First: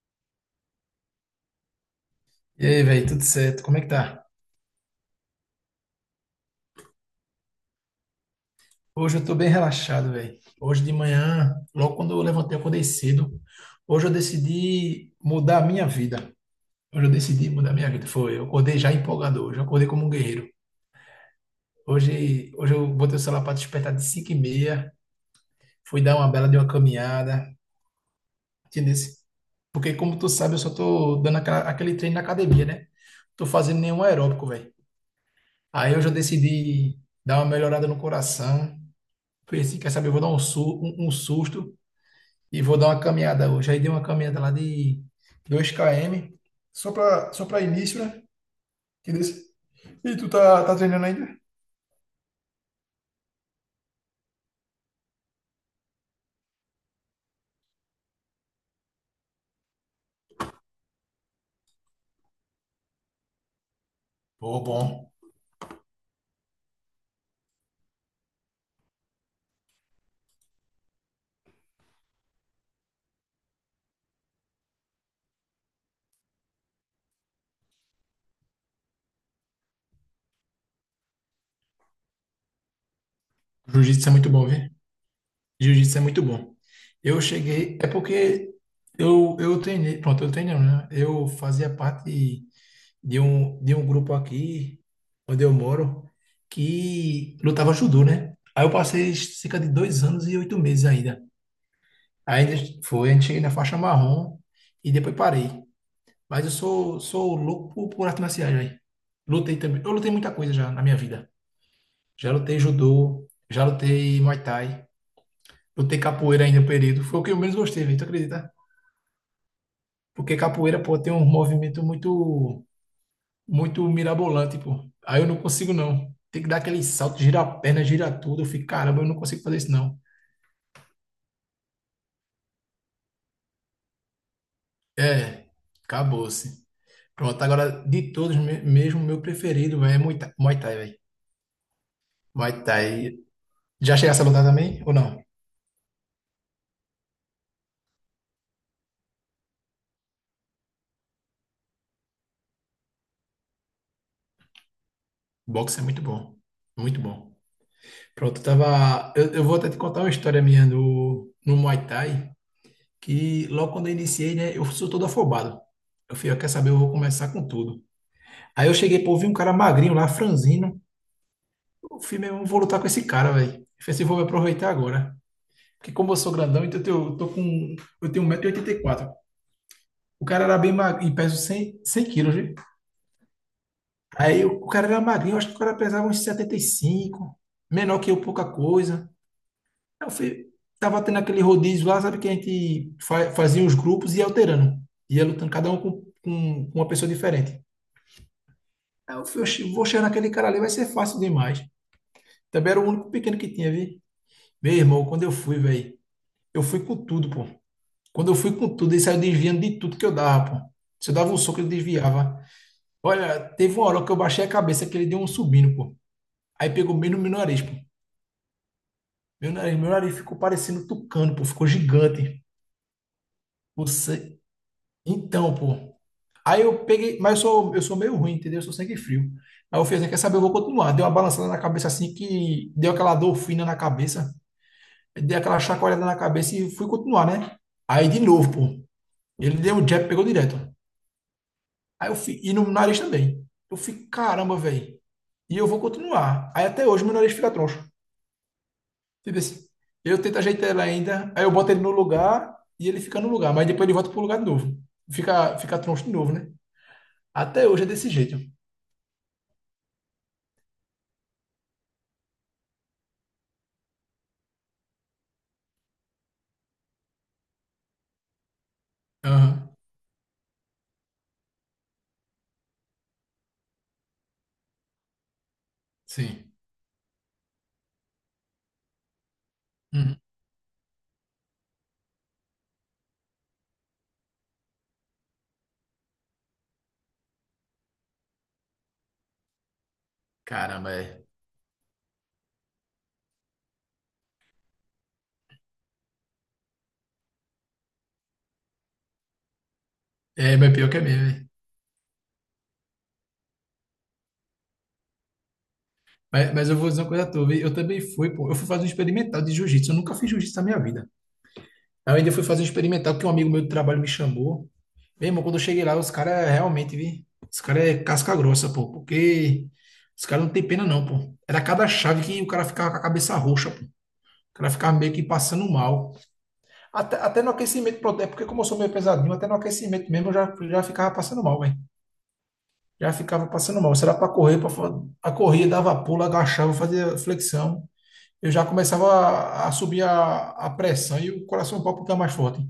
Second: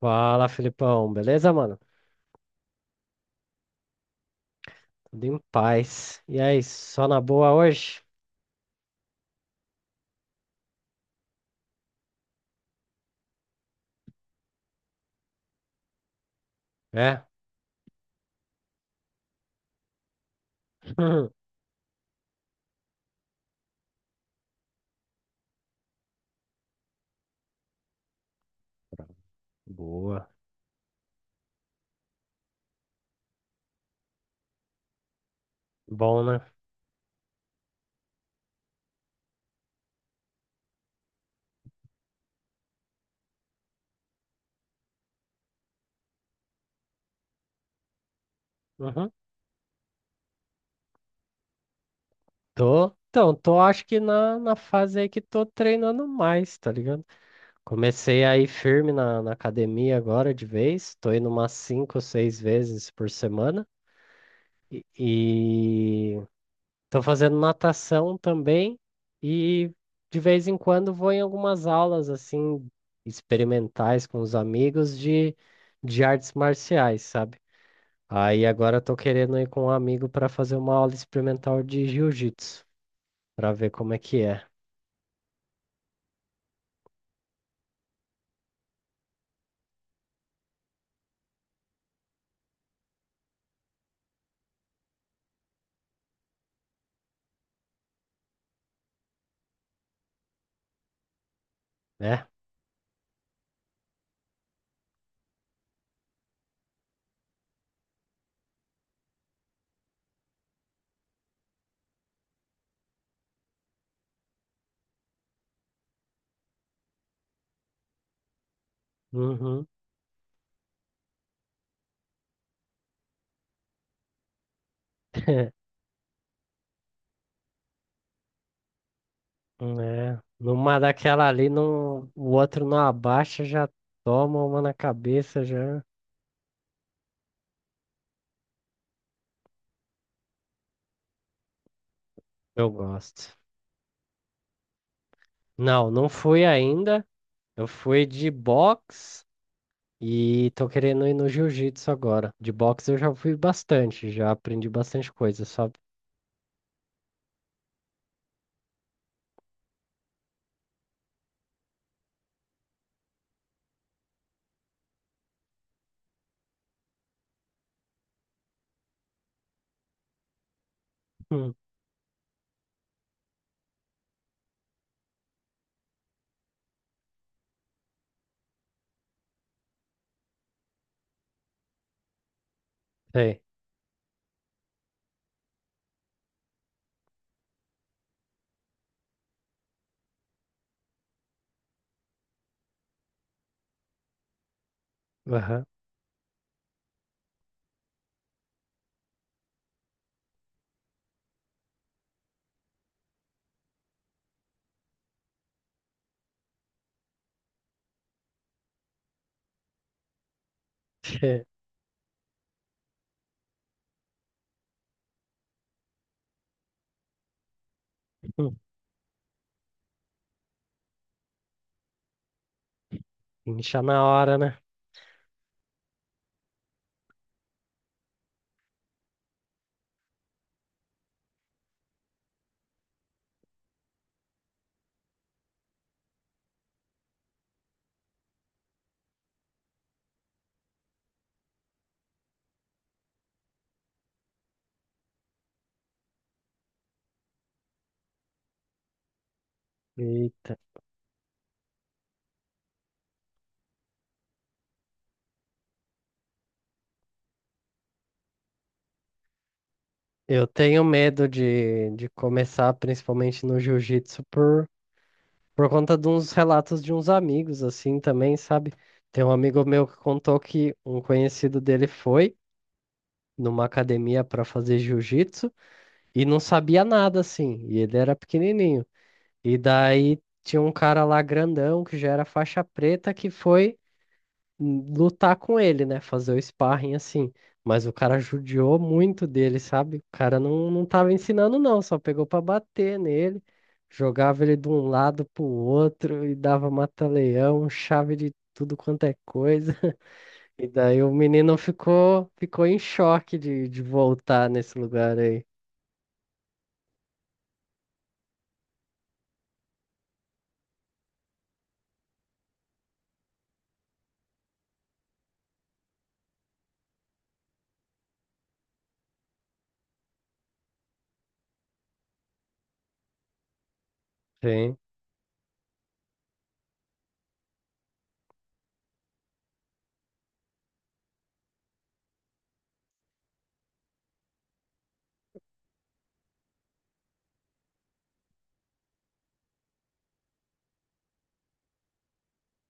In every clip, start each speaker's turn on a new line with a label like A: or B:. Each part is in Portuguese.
A: Fala, Felipão. Beleza, mano?
B: E aí, velho, tudo certo? Como é que tá?
A: Tudo em paz. E aí, só na boa hoje?
B: Hoje eu tô bem relaxado, velho. Hoje de manhã, logo quando eu levantei, eu acordei cedo. Hoje eu decidi mudar a minha vida. Hoje eu
A: É?
B: decidi mudar a minha vida. Foi, eu acordei já empolgado hoje. Eu acordei como um guerreiro. Hoje eu botei o celular para despertar de 5h30. Fui dar uma bela de uma caminhada. Entendeu? Porque, como
A: Boa.
B: tu sabe, eu só tô dando aquele treino na academia, né? Tô fazendo nenhum aeróbico, velho. Aí hoje eu
A: Bom, né?
B: decidi dar uma melhorada no coração. Falei assim, quer saber, eu vou dar um, um susto e vou dar uma caminhada hoje. Aí dei uma caminhada lá de 2 km, só para início, né?
A: Uhum.
B: Que E tu tá treinando ainda?
A: Tô. Então, tô acho que na fase aí que tô treinando mais, tá ligado? Comecei aí firme na academia agora de vez. Tô indo umas cinco, seis vezes por semana.
B: Pô, bom.
A: E, estou fazendo natação também e de vez em quando vou em algumas aulas assim experimentais com os amigos de artes marciais, sabe? Aí agora estou querendo ir com um amigo para fazer uma aula experimental de jiu-jitsu, para ver como é
B: Jiu-jitsu é
A: que
B: muito
A: é,
B: bom, viu? Jiu-jitsu é muito bom. Eu cheguei, é porque eu treinei, pronto, eu treinei, né? Eu fazia parte de um grupo aqui, onde eu moro, que lutava judô, né? Aí eu passei cerca de 2 anos e 8 meses ainda.
A: né?
B: Ainda foi, a gente cheguei na faixa marrom e depois parei. Mas eu sou, sou louco por artes marciais, velho. Lutei também. Eu lutei muita coisa já na minha vida. Já lutei judô, já lutei muay thai, lutei capoeira ainda um período. Foi o que eu menos gostei, velho, tu acredita?
A: Uhum.
B: Porque capoeira, pô, tem um movimento muito, muito mirabolante, pô. Aí eu não consigo, não. Tem que dar aquele salto, girar a perna, girar tudo. Eu fico, caramba, eu não consigo fazer isso, não.
A: É, numa daquela ali, não, o outro não abaixa, já toma uma na cabeça,
B: É,
A: já.
B: acabou-se. Pronto, agora de todos, mesmo meu preferido véi, é Muay Thai, Muay Thai, velho. Muay
A: Eu
B: Thai.
A: gosto.
B: Já chegasse a lutar também ou não?
A: Não, não fui ainda. Eu fui de boxe e tô querendo ir no jiu-jitsu agora. De boxe eu já fui bastante, já aprendi bastante coisa, sabe?
B: Boxe é muito bom. Muito bom. Pronto, eu tava. Eu vou até te contar uma história minha no Muay Thai, que logo quando eu iniciei, né, eu sou todo afobado. Eu fui, ó, quer saber, eu vou começar com tudo. Aí eu cheguei, pô, vi um cara magrinho lá, franzino.
A: Hum,
B: Eu fui meu, eu vou lutar com esse cara, velho. Eu falei assim, vou me aproveitar agora. Porque como eu sou grandão, então eu, eu tô com. Eu tenho 1,84 m. O cara era bem magrinho, e pesa 100, 100 quilos, viu?
A: sei.
B: Aí o cara era magrinho, eu acho que o cara pesava uns 75, menor que eu, pouca coisa. Aí eu fui, tava tendo aquele rodízio lá, sabe, que a gente fazia os grupos e ia alterando. Ia lutando,
A: Aham.
B: cada um com, com uma pessoa diferente. Aí eu fui: "Oxi, vou chegar naquele cara ali, vai ser fácil demais." Também era o único pequeno que tinha, viu? Meu irmão, quando eu fui, velho, eu fui com tudo, pô. Quando eu fui com tudo, ele saiu desviando de tudo que eu dava, pô. Se eu dava um soco, ele desviava. Olha, teve uma hora que eu baixei a cabeça que ele deu um subindo, pô. Aí pegou bem no meu nariz, pô.
A: Hum.
B: Meu nariz ficou parecendo tucano, pô. Ficou gigante.
A: Incha na hora,
B: Você...
A: né?
B: Então, pô. Aí eu peguei, mas eu sou meio ruim, entendeu? Eu sou sangue frio. Aí eu fiz, assim, quer saber? Eu vou continuar. Deu uma balançada na cabeça assim que deu aquela dor fina na cabeça. Dei aquela chacoalhada na cabeça e fui continuar, né? Aí de novo, pô. Ele deu um jab, pegou direto. Aí eu fui, e no nariz também. Eu fiquei, caramba, velho. E eu vou continuar. Aí até hoje meu nariz fica troncho. Tipo assim, eu tento
A: Eita.
B: ajeitar ele ainda, aí eu boto ele no lugar e ele fica no lugar, mas depois ele volta pro lugar de novo. Fica troncho de novo, né? Até hoje é desse jeito.
A: Eu tenho medo de começar, principalmente no jiu-jitsu, por conta de uns relatos de uns amigos, assim, também, sabe? Tem um
B: Aham,
A: amigo meu que contou que um conhecido dele foi numa academia para fazer jiu-jitsu e não
B: sim.
A: sabia nada, assim, e ele era pequenininho. E
B: Uhum.
A: daí tinha um cara lá grandão que já era faixa preta que foi, lutar com ele, né? Fazer o sparring assim. Mas o cara judiou muito dele, sabe? O cara não
B: Caramba,
A: tava
B: é.
A: ensinando, não, só pegou pra bater nele, jogava ele de um lado pro outro e dava mata-leão, chave de tudo quanto é coisa.
B: É,
A: E
B: mas pior que é
A: daí o
B: mesmo, é.
A: menino ficou, ficou em choque de voltar nesse lugar aí.
B: Mas eu vou dizer uma coisa a tu, viu? Eu também fui, pô. Eu fui fazer um experimental de jiu-jitsu. Eu nunca fiz jiu-jitsu na minha vida. Aí eu ainda fui fazer um experimental que um amigo meu do trabalho me chamou. Meu irmão, quando eu cheguei lá, os caras realmente, vi? Os caras é casca grossa, pô. Porque os caras não tem pena, não, pô. Era cada chave que o cara ficava com a cabeça roxa, pô. O cara
A: Sim.
B: ficava meio que passando mal. Até no aquecimento, pronto, é porque como eu sou meio pesadinho, até no aquecimento mesmo eu já ficava passando mal, velho. Já ficava passando mal. Será para correr, a corrida dava pulo, agachava, fazia flexão. Eu já começava a subir a pressão e o coração palpitar mais forte.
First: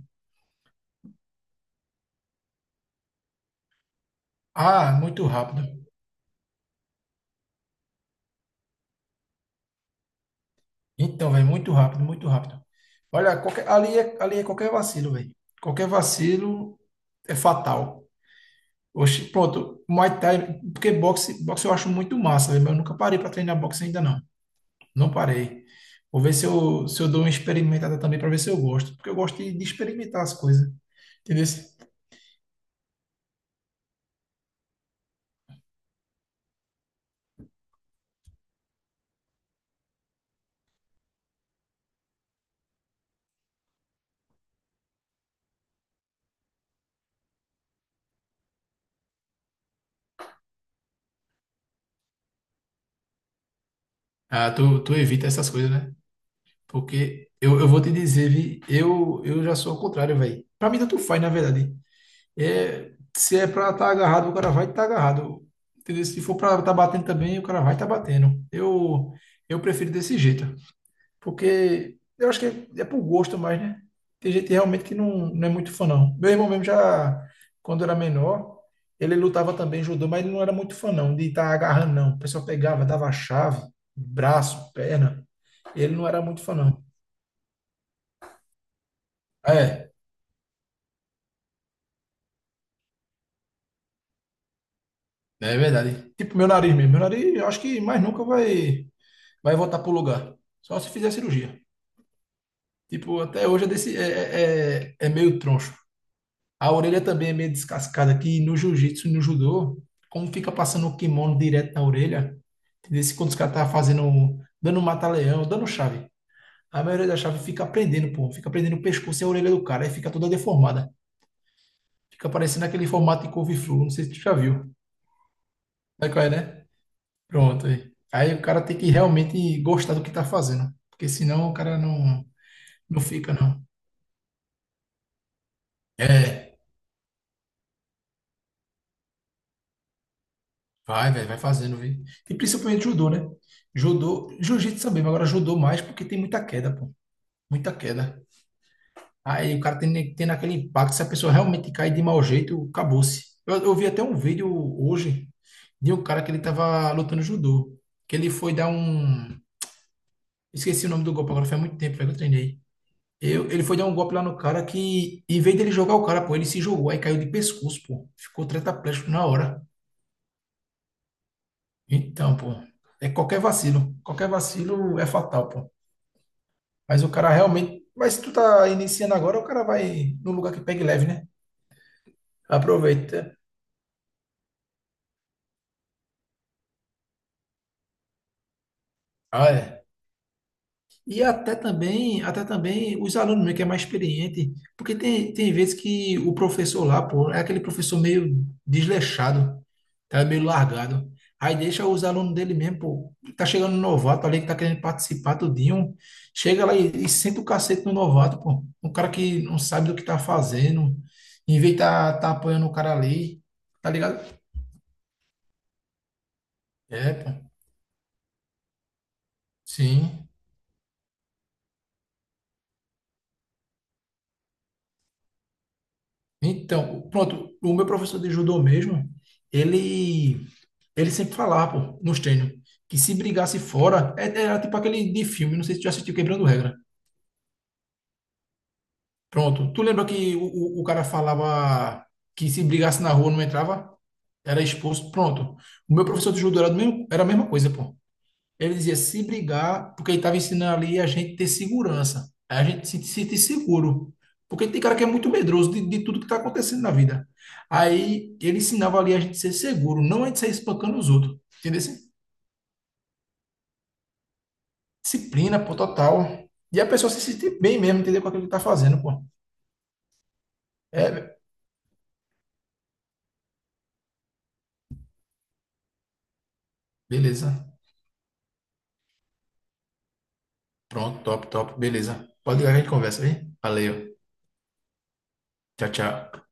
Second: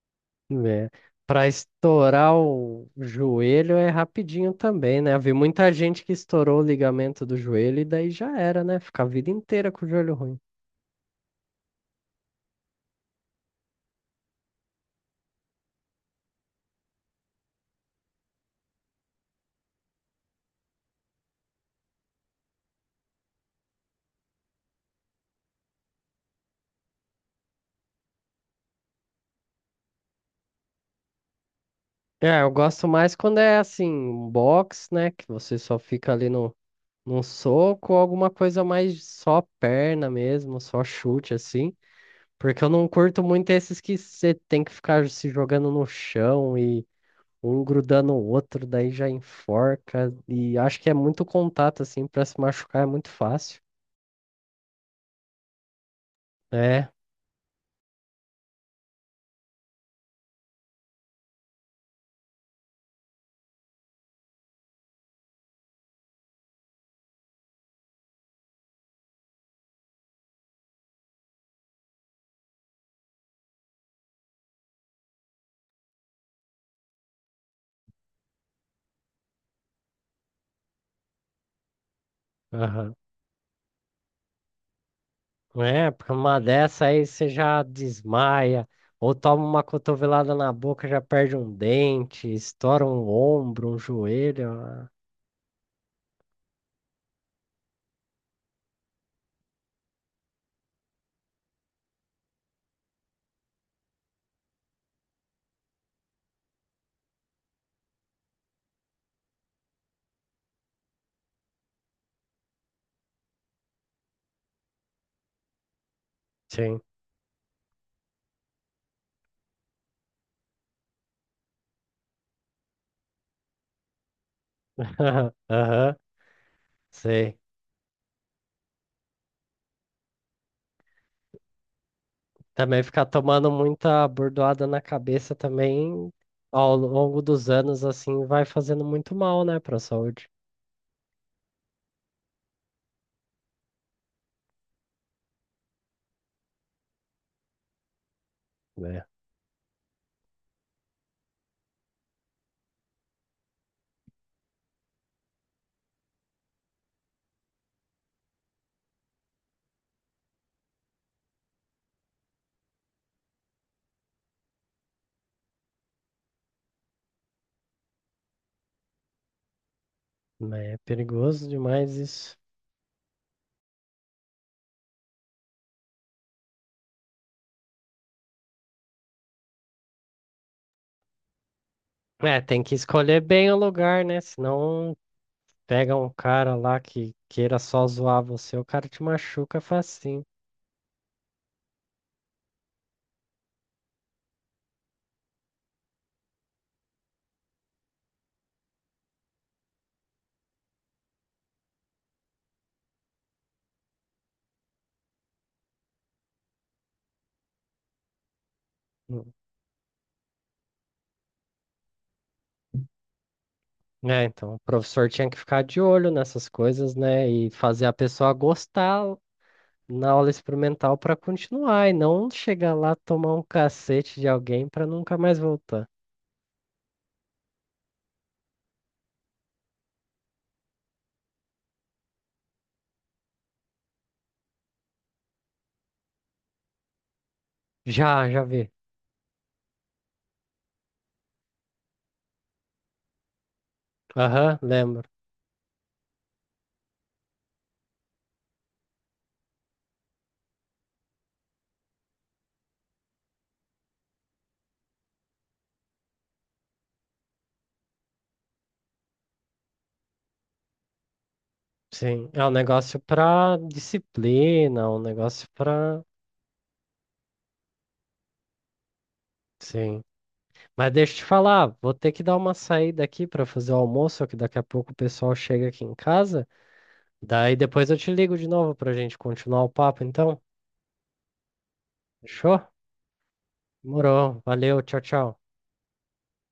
A: Né, para estourar o joelho é rapidinho
B: Ah,
A: também, né? Eu
B: muito
A: vi muita
B: rápido.
A: gente que estourou o ligamento do joelho e daí já era, né? Fica a vida inteira com o joelho ruim.
B: Então, velho, muito rápido, muito rápido. Olha, ali é qualquer vacilo, velho. Qualquer vacilo é fatal. Oxi, pronto, Muay Thai, porque boxe eu acho muito massa, né? Mas eu nunca parei para treinar boxe ainda não. Não parei. Vou ver se eu dou uma experimentada também para ver se eu gosto, porque eu gosto de experimentar as coisas. Entendeu?
A: É, eu gosto mais quando é assim, um box, né? Que você só fica ali no, num soco, ou alguma coisa mais só perna mesmo, só chute assim. Porque eu não curto muito esses que você tem que ficar se jogando no chão e um grudando o outro, daí já enforca. E acho que é muito contato, assim, pra se machucar é muito fácil.
B: Ah, tu evita essas coisas, né?
A: É,
B: Porque eu vou te dizer, vi, eu já sou ao contrário, velho. Para mim tanto faz, na verdade. É, se é para estar agarrado, o cara vai estar tá agarrado. Entendeu? Se for para estar batendo também, o cara vai estar batendo. Eu prefiro desse jeito. Porque eu acho que é, é por gosto mais, né? Tem gente realmente que não, não é muito fã, não. Meu irmão mesmo já, quando era menor, ele lutava também judô, mas ele não era muito fã, não, de estar agarrando, não. O pessoal pegava,
A: aham.
B: dava chave, braço, perna.
A: É,
B: Ele não
A: porque
B: era
A: uma
B: muito fã, não.
A: dessa aí você já desmaia, ou toma uma
B: É,
A: cotovelada na boca, já perde um dente, estoura um ombro, um joelho. Ah,
B: é verdade. Tipo meu nariz mesmo. Meu nariz, eu acho que mais nunca vai voltar pro lugar. Só se fizer cirurgia. Tipo, até hoje é, desse, é, é, é é meio troncho. A orelha também é meio descascada aqui. E no jiu-jitsu e no judô, como fica passando o kimono direto na orelha, entendeu? Se quando os caras tá fazendo, dando um mata-leão, dando chave,
A: sim.
B: a maioria da chave fica prendendo, pô, fica prendendo o pescoço e a orelha do cara, aí fica toda deformada. Fica parecendo aquele formato de couve-flor, não sei se tu já viu.
A: Aham,
B: Sabe qual é, né?
A: sei.
B: Pronto, aí. Aí o cara tem que realmente gostar do que tá fazendo, porque senão o cara não,
A: Também
B: não
A: ficar
B: fica,
A: tomando
B: não.
A: muita bordoada na cabeça também,
B: É.
A: ao longo dos anos, assim, vai fazendo muito mal, né, pra saúde.
B: Vai, velho, vai fazendo, viu? E principalmente judô, né? Judô, jiu-jitsu também, mas agora judô mais porque tem muita queda, pô. Muita queda. Aí o cara tem aquele impacto, se a pessoa realmente cai de mau jeito, acabou-se. Eu vi até um vídeo hoje de um cara que ele tava lutando judô, que ele foi dar um... Esqueci o nome do golpe agora, faz muito tempo, velho, que eu treinei. Ele foi dar um golpe lá no cara que, em vez dele jogar o cara, pô, ele se jogou, aí caiu de pescoço, pô. Ficou tetraplégico na hora.
A: Mas é perigoso demais isso.
B: Então, pô, é qualquer vacilo. Qualquer vacilo é fatal, pô. Mas o cara realmente. Mas se tu tá iniciando agora, o cara vai num lugar que pegue leve, né?
A: É, tem que
B: Aproveita.
A: escolher bem o lugar, né? Senão pega um cara lá que queira só zoar você, o cara te
B: Ah,
A: machuca
B: é.
A: facinho.
B: E até também os alunos mesmo, que é mais experiente, porque tem vezes que o professor lá, pô, é aquele professor meio desleixado, tá meio largado. Aí deixa os alunos dele mesmo, pô, tá chegando um novato ali que tá querendo participar tudinho, chega lá e senta o cacete no novato, pô. Um cara
A: Hum.
B: que não sabe do que tá fazendo, em vez de tá apoiando o cara ali, tá ligado?
A: É, então o professor tinha que ficar de olho nessas coisas,
B: É,
A: né?
B: pô,
A: E fazer a pessoa gostar na aula
B: sim.
A: experimental para continuar e não chegar lá tomar um cacete de alguém para nunca mais voltar.
B: Então, pronto, o meu professor de judô mesmo, ele Ele sempre falava, pô, nos treinos, que se brigasse fora, era tipo aquele de filme, não sei se tu já assistiu Quebrando Regra.
A: Já, já vi.
B: Pronto. Tu lembra que o cara falava que se brigasse na rua não entrava?
A: Aham,
B: Era
A: lembro.
B: expulso. Pronto. O meu professor de judô era, do mesmo, era a mesma coisa, pô. Ele dizia se brigar, porque ele estava ensinando ali a gente ter segurança. A gente se sentir seguro. Porque tem cara que é muito medroso de tudo que está acontecendo na vida. Aí ele ensinava ali a gente ser seguro, não a gente sair espancando os outros. Entendeu? Assim?
A: Sim, é um negócio pra disciplina, um negócio
B: Disciplina, pô,
A: pra.
B: total. E a pessoa se sentir bem mesmo, entender com aquilo que tá fazendo, pô.
A: Sim. Mas deixa eu te
B: É,
A: falar, vou ter que dar uma saída aqui para fazer o almoço, que daqui a pouco o pessoal chega aqui em casa. Daí
B: beleza.
A: depois eu te ligo de novo para a gente continuar o papo, então.
B: Pronto, top, top, beleza. Pode
A: Fechou?
B: ligar que a gente conversa aí. Valeu.
A: Morou. Valeu, tchau, tchau.
B: Tchau, tchau.